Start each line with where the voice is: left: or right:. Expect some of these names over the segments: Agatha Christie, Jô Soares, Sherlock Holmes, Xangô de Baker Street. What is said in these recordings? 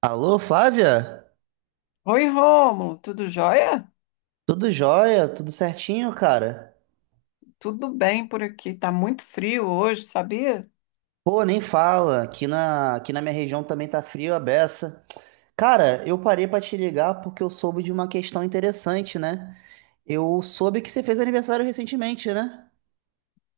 right: Alô, Flávia?
left: Oi, Rômulo, tudo jóia?
right: Tudo jóia? Tudo certinho, cara?
left: Tudo bem por aqui, tá muito frio hoje, sabia?
right: Pô, nem fala. Aqui na minha região também tá frio a beça. Cara, eu parei pra te ligar porque eu soube de uma questão interessante, né? Eu soube que você fez aniversário recentemente, né?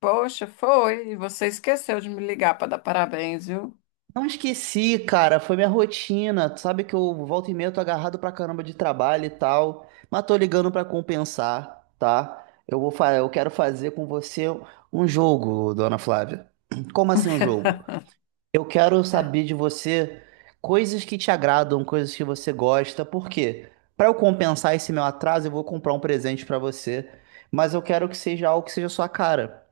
left: Poxa, foi, e você esqueceu de me ligar para dar parabéns, viu?
right: Não esqueci, cara, foi minha rotina. Tu sabe que eu volta e meia tô agarrado pra caramba de trabalho e tal, mas tô ligando pra compensar, tá? Eu quero fazer com você um jogo, dona Flávia. Como assim um jogo? Eu quero saber de você coisas que te agradam, coisas que você gosta. Por quê? Para eu compensar esse meu atraso, eu vou comprar um presente para você, mas eu quero que seja algo que seja a sua cara,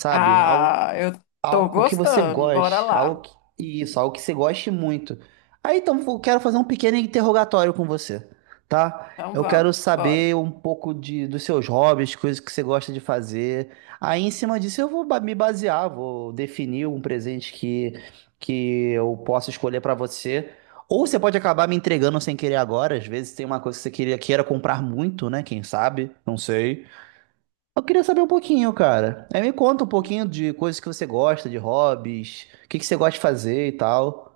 right: sabe?
left: Ah, eu tô
right: Algo que você
left: gostando, bora
right: goste,
left: lá.
right: algo que você goste muito. Aí então eu quero fazer um pequeno interrogatório com você, tá?
left: Então
right: Eu
left: vamos,
right: quero
left: bora.
right: saber um dos seus hobbies, coisas que você gosta de fazer. Aí em cima disso me basear, vou definir um presente que eu possa escolher pra você. Ou você pode acabar me entregando sem querer agora, às vezes tem uma coisa que você queria, queira comprar muito, né? Quem sabe? Não sei. Eu queria saber um pouquinho, cara. Aí me conta um pouquinho de coisas que você gosta, de hobbies, o que que você gosta de fazer e tal.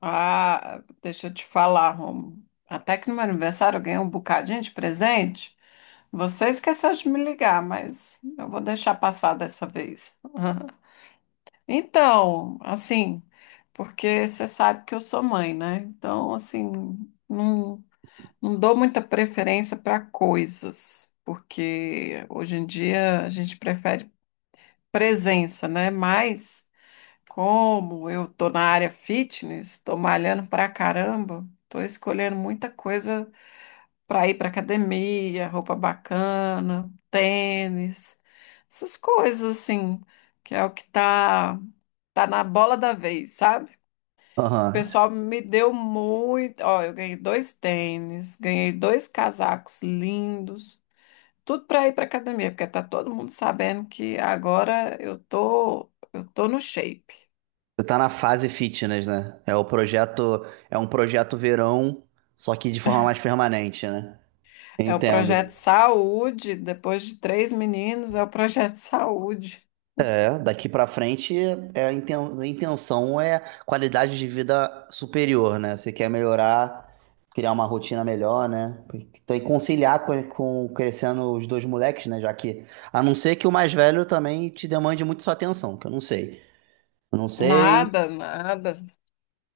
left: Ah, deixa eu te falar, Rômulo. Até que no meu aniversário eu ganhei um bocadinho de presente. Você esqueceu de me ligar, mas eu vou deixar passar dessa vez. Então, assim, porque você sabe que eu sou mãe, né? Então, assim, não, não dou muita preferência para coisas, porque hoje em dia a gente prefere presença, né? Mas, como eu tô na área fitness, tô malhando pra caramba, tô escolhendo muita coisa para ir para academia, roupa bacana, tênis, essas coisas assim, que é o que tá na bola da vez, sabe? O
right: Aham.
left: pessoal me deu muito, ó, eu ganhei dois tênis, ganhei dois casacos lindos, tudo para ir para academia, porque tá todo mundo sabendo que agora eu tô no shape.
right: Você tá na fase fitness, né? É um projeto verão, só que de forma mais permanente, né?
left: É o projeto
right: Entendo.
left: Saúde, depois de três meninos, é o projeto Saúde.
right: Daqui pra frente, a intenção é qualidade de vida superior, né? Você quer melhorar, criar uma rotina melhor, né? Tem que conciliar com crescendo os dois moleques, né? Já que, a não ser que o mais velho também te demande muito sua atenção, que eu não sei. Eu não sei,
left: Nada, nada.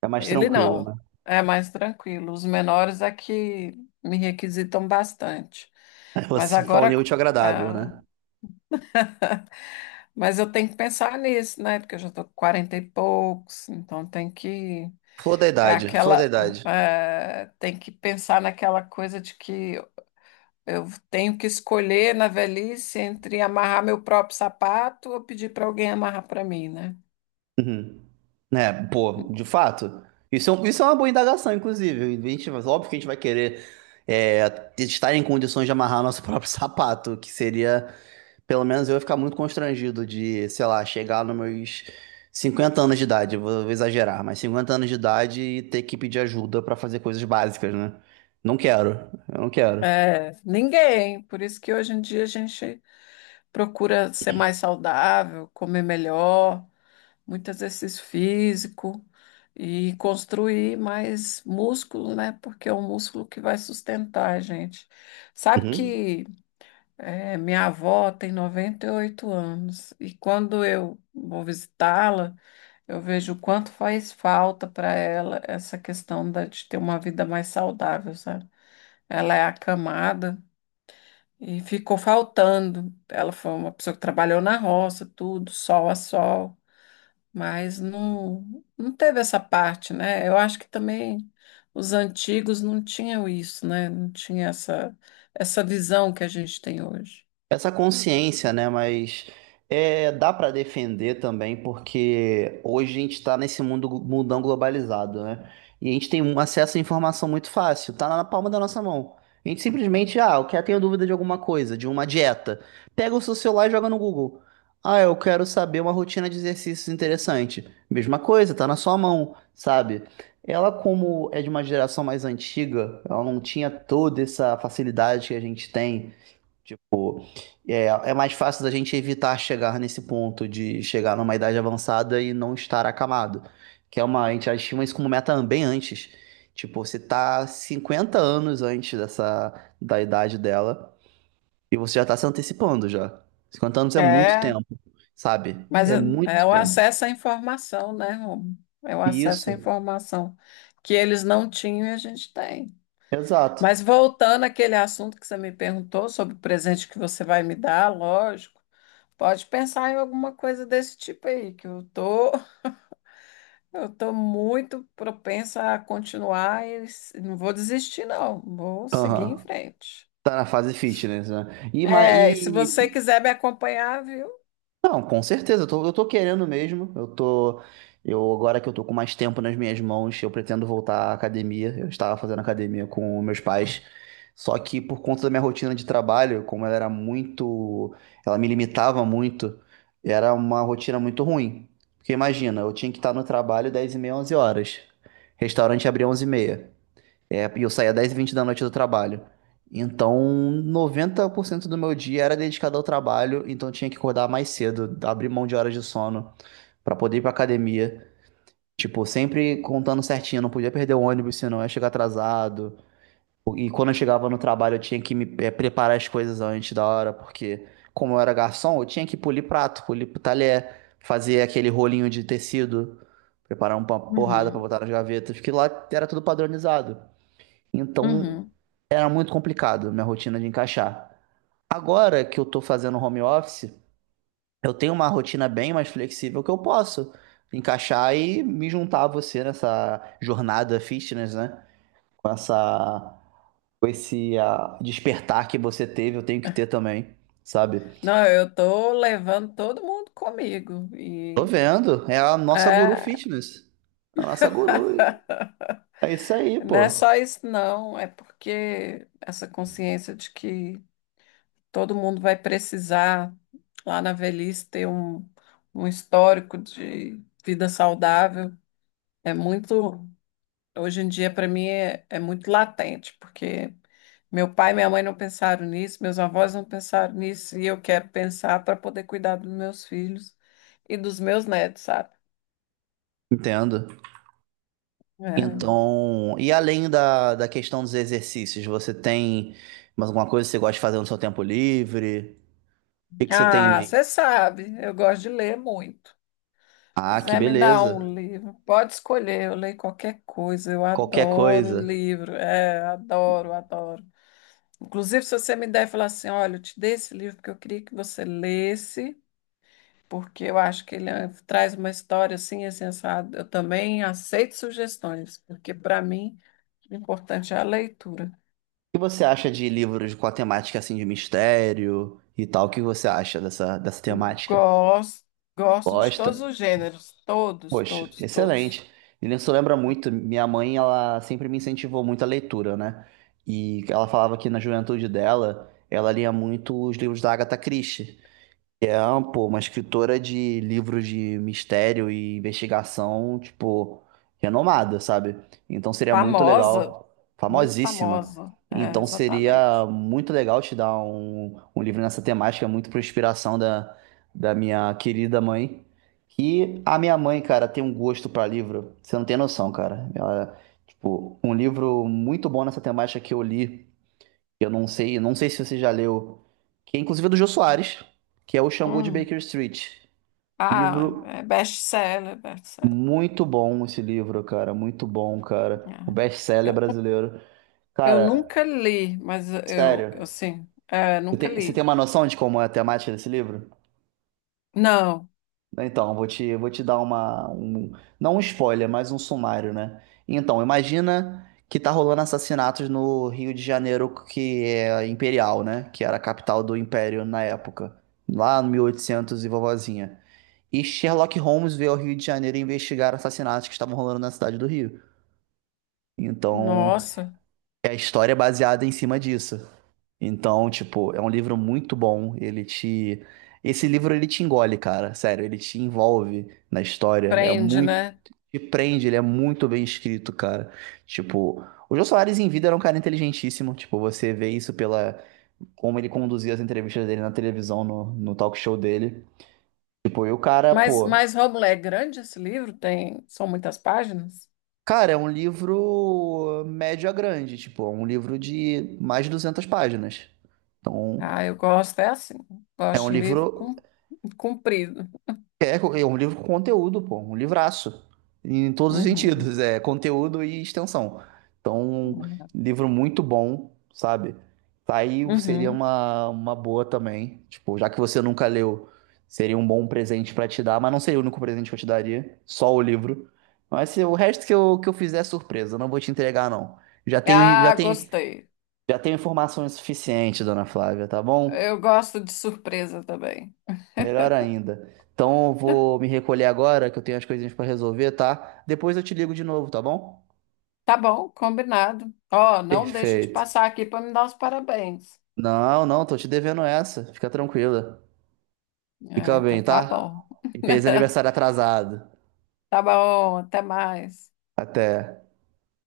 right: é mais
left: Ele
right: tranquilo, né?
left: não. É mais tranquilo. Os menores é que me requisitam bastante. Mas
right: você se um
left: agora,
right: útil e agradável,
left: ah,
right: né?
left: mas eu tenho que pensar nisso, né? Porque eu já estou com 40 e poucos, então tem que
right: Flor da
left: é
right: idade, flor da
left: aquela
right: idade.
left: eh, tem que pensar naquela coisa de que eu tenho que escolher na velhice entre amarrar meu próprio sapato ou pedir para alguém amarrar para mim, né?
right: Uhum. É, pô, de fato. Isso é uma boa indagação, inclusive. A gente, óbvio que a gente vai querer estar em condições de amarrar nosso próprio sapato, que seria, pelo menos eu ia ficar muito constrangido de, sei lá, chegar nos meus 50 anos de idade, eu vou exagerar, mas 50 anos de idade e ter que pedir ajuda pra fazer coisas básicas, né? Não quero, eu não quero.
left: É, ninguém. Por isso que hoje em dia a gente procura ser mais saudável, comer melhor, muito exercício físico e construir mais músculo, né? Porque é o músculo que vai sustentar a gente. Sabe que minha avó tem 98 anos e quando eu vou visitá-la, eu vejo o quanto faz falta para ela essa questão de ter uma vida mais saudável, sabe? Ela é acamada. E ficou faltando. Ela foi uma pessoa que trabalhou na roça, tudo, sol a sol, mas não teve essa parte, né? Eu acho que também os antigos não tinham isso, né? Não tinha essa visão que a gente tem hoje.
right: Essa consciência, né? Mas é, dá para defender também, porque hoje a gente está nesse mundo mundão globalizado, né? E a gente tem um acesso à informação muito fácil, tá na palma da nossa mão. A gente simplesmente, ah, eu quero, tenho dúvida de alguma coisa, de uma dieta. Pega o seu celular e joga no Google. Ah, eu quero saber uma rotina de exercícios interessante. Mesma coisa, tá na sua mão, sabe? Ela, como é de uma geração mais antiga, ela não tinha toda essa facilidade que a gente tem. É, é mais fácil da gente evitar chegar nesse ponto de chegar numa idade avançada e não estar acamado. Que é uma, a gente estima isso como meta bem antes. Tipo, você tá 50 anos antes dessa, da idade dela e você já tá se antecipando já. 50 anos é muito
left: É,
right: tempo, sabe?
left: mas
right: É
left: é
right: muito
left: é o
right: tempo.
left: acesso à informação, né, Romo? É o
right: E
left: acesso
right: isso,
left: à informação que eles não tinham e a gente tem.
right: exato.
left: Mas voltando àquele assunto que você me perguntou sobre o presente que você vai me dar, lógico. Pode pensar em alguma coisa desse tipo aí, que eu tô muito propensa a continuar e não vou desistir, não. Vou seguir em
right: Aham.
left: frente.
right: Tá na fase fitness, né?
left: É, e se você quiser me acompanhar, viu?
right: Não, com certeza, eu tô querendo mesmo. Eu agora que eu tô com mais tempo nas minhas mãos, eu pretendo voltar à academia. Eu estava fazendo academia com meus pais, só que por conta da minha rotina de trabalho, como ela era muito, ela me limitava muito, era uma rotina muito ruim. Porque imagina, eu tinha que estar no trabalho 10:30, 11 horas. Restaurante abria 11:30. É, e eu saía 10:20 da noite do trabalho. Então, 90% do meu dia era dedicado ao trabalho, então eu tinha que acordar mais cedo, abrir mão de horas de sono pra poder ir pra academia. Tipo, sempre contando certinho, não podia perder o ônibus, senão eu ia chegar atrasado. E quando eu chegava no trabalho, eu tinha que me preparar as coisas antes da hora, porque como eu era garçom, eu tinha que polir prato, polir talher, fazer aquele rolinho de tecido, preparar uma porrada pra
left: Uhum,
right: botar nas gavetas, que lá era tudo padronizado. Então
left: uhum.
right: era muito complicado minha rotina de encaixar. Agora que eu tô fazendo home office, eu tenho uma rotina bem mais flexível que eu posso encaixar e me juntar a você nessa jornada fitness, né? Com essa, com esse despertar que você teve, eu tenho que ter também, sabe?
left: Não, eu tô levando todo mundo comigo
right: Tô vendo, é a nossa guru
left: é,
right: fitness. É a nossa guru. É isso aí,
left: não é
right: pô.
left: só isso, não. É porque essa consciência de que todo mundo vai precisar, lá na velhice, ter um histórico de vida saudável. É muito, hoje em dia, para mim, é muito latente, porque meu pai e minha mãe não pensaram nisso, meus avós não pensaram nisso, e eu quero pensar para poder cuidar dos meus filhos e dos meus netos, sabe?
right: Entendo.
left: É.
right: Então, e além da questão dos exercícios, você tem mais alguma coisa que você gosta de fazer no seu tempo livre? O que que você tem em
left: Ah,
right: mente?
left: você sabe, eu gosto de ler muito.
right: Ah, que
left: Quiser me dar
right: beleza.
left: um livro, pode escolher, eu leio qualquer coisa, eu
right: Qualquer
left: adoro
right: coisa.
left: livro, é, adoro, adoro. Inclusive, se você me der e falar assim, olha, eu te dei esse livro porque eu queria que você lesse, porque eu acho que ele traz uma história assim, assim, assado, eu também aceito sugestões, porque para mim o importante é a leitura.
right: O que você acha de livros com a temática assim de mistério e tal? O que você acha dessa temática?
left: Gosto, gosto de todos
right: Gosta?
left: os gêneros, todos,
right: Poxa,
left: todos, todos.
right: excelente. E isso lembra muito, minha mãe, ela sempre me incentivou muito a leitura, né? E ela falava que na juventude dela, ela lia muito os livros da Agatha Christie. É, pô, uma escritora de livros de mistério e investigação, tipo, renomada, sabe? Então seria muito
left: Famosa,
right: legal,
left: muito
right: famosíssima.
left: famosa, é,
right: Então seria
left: exatamente.
right: muito legal te dar um livro nessa temática, muito por inspiração da minha querida mãe. Que a minha mãe, cara, tem um gosto pra livro, você não tem noção, cara. Ela, tipo, um livro muito bom nessa temática que eu li. Eu não sei, não sei se você já leu, que é inclusive é do Jô Soares, que é o Xangô de
left: Hum.
right: Baker Street.
left: Ah,
right: Livro
left: é best-seller, best-seller.
right: muito bom esse livro, cara, muito bom, cara. O
left: Aham.
right: best-seller
left: Eu,
right: brasileiro.
left: eu
right: Cara,
left: nunca li, mas eu,
right: sério,
left: eu sim, é,
right: você
left: nunca
right: tem, você tem
left: li.
right: uma noção de como é a temática desse livro?
left: Não,
right: Então, vou te dar não um spoiler, mas um sumário, né? Então, imagina que tá rolando assassinatos no Rio de Janeiro, que é imperial, né? Que era a capital do império na época, lá no 1800 e oitocentos e vovozinha. E Sherlock Holmes veio ao Rio de Janeiro investigar assassinatos que estavam rolando na cidade do Rio. Então,
left: nossa,
right: é a história é baseada em cima disso. Então, tipo, é um livro muito bom. Ele te. Esse livro ele te engole, cara. Sério, ele te envolve na história. É
left: prende,
right: muito.
left: né?
right: Te prende, ele é muito bem escrito, cara. Tipo, o Jô Soares em vida era um cara inteligentíssimo. Tipo, você vê isso pela. Como ele conduzia as entrevistas dele na televisão, no talk show dele. Tipo, e o cara,
left: Mas,
right: pô.
left: mas Rômulo, é grande esse livro? São muitas páginas?
right: Cara, é um livro médio a grande. Tipo, é um livro de mais de 200 páginas. Então,
left: Ah, eu gosto, é assim,
right: é
left: gosto
right: um
left: de
right: livro.
left: livro comprido.
right: É um livro com conteúdo, pô, um livraço, em todos os
left: Uhum.
right: sentidos, é conteúdo e extensão. Então, um livro muito bom, sabe? Tá Aí seria
left: Uhum.
right: uma boa também, tipo, já que você nunca leu, seria um bom presente pra te dar, mas não seria o único presente que eu te daria, só o livro. Mas se o resto que eu fizer é surpresa, eu não vou te entregar, não. Já tenho, já
left: Ah,
right: tenho,
left: gostei.
right: já tenho informações suficientes, dona Flávia, tá bom?
left: Eu gosto de surpresa também.
right: Melhor ainda. Então eu vou me recolher agora, que eu tenho as coisinhas pra resolver, tá? Depois eu te ligo de novo, tá bom?
left: Tá bom, combinado. Ó, não deixa de
right: Perfeito.
left: passar aqui para me dar os parabéns.
right: Não, não, tô te devendo essa. Fica tranquila.
left: Ah,
right: Fica
left: então
right: bem,
left: tá
right: tá?
left: bom.
right: E fez aniversário atrasado.
left: Tá bom, até mais.
right: Até.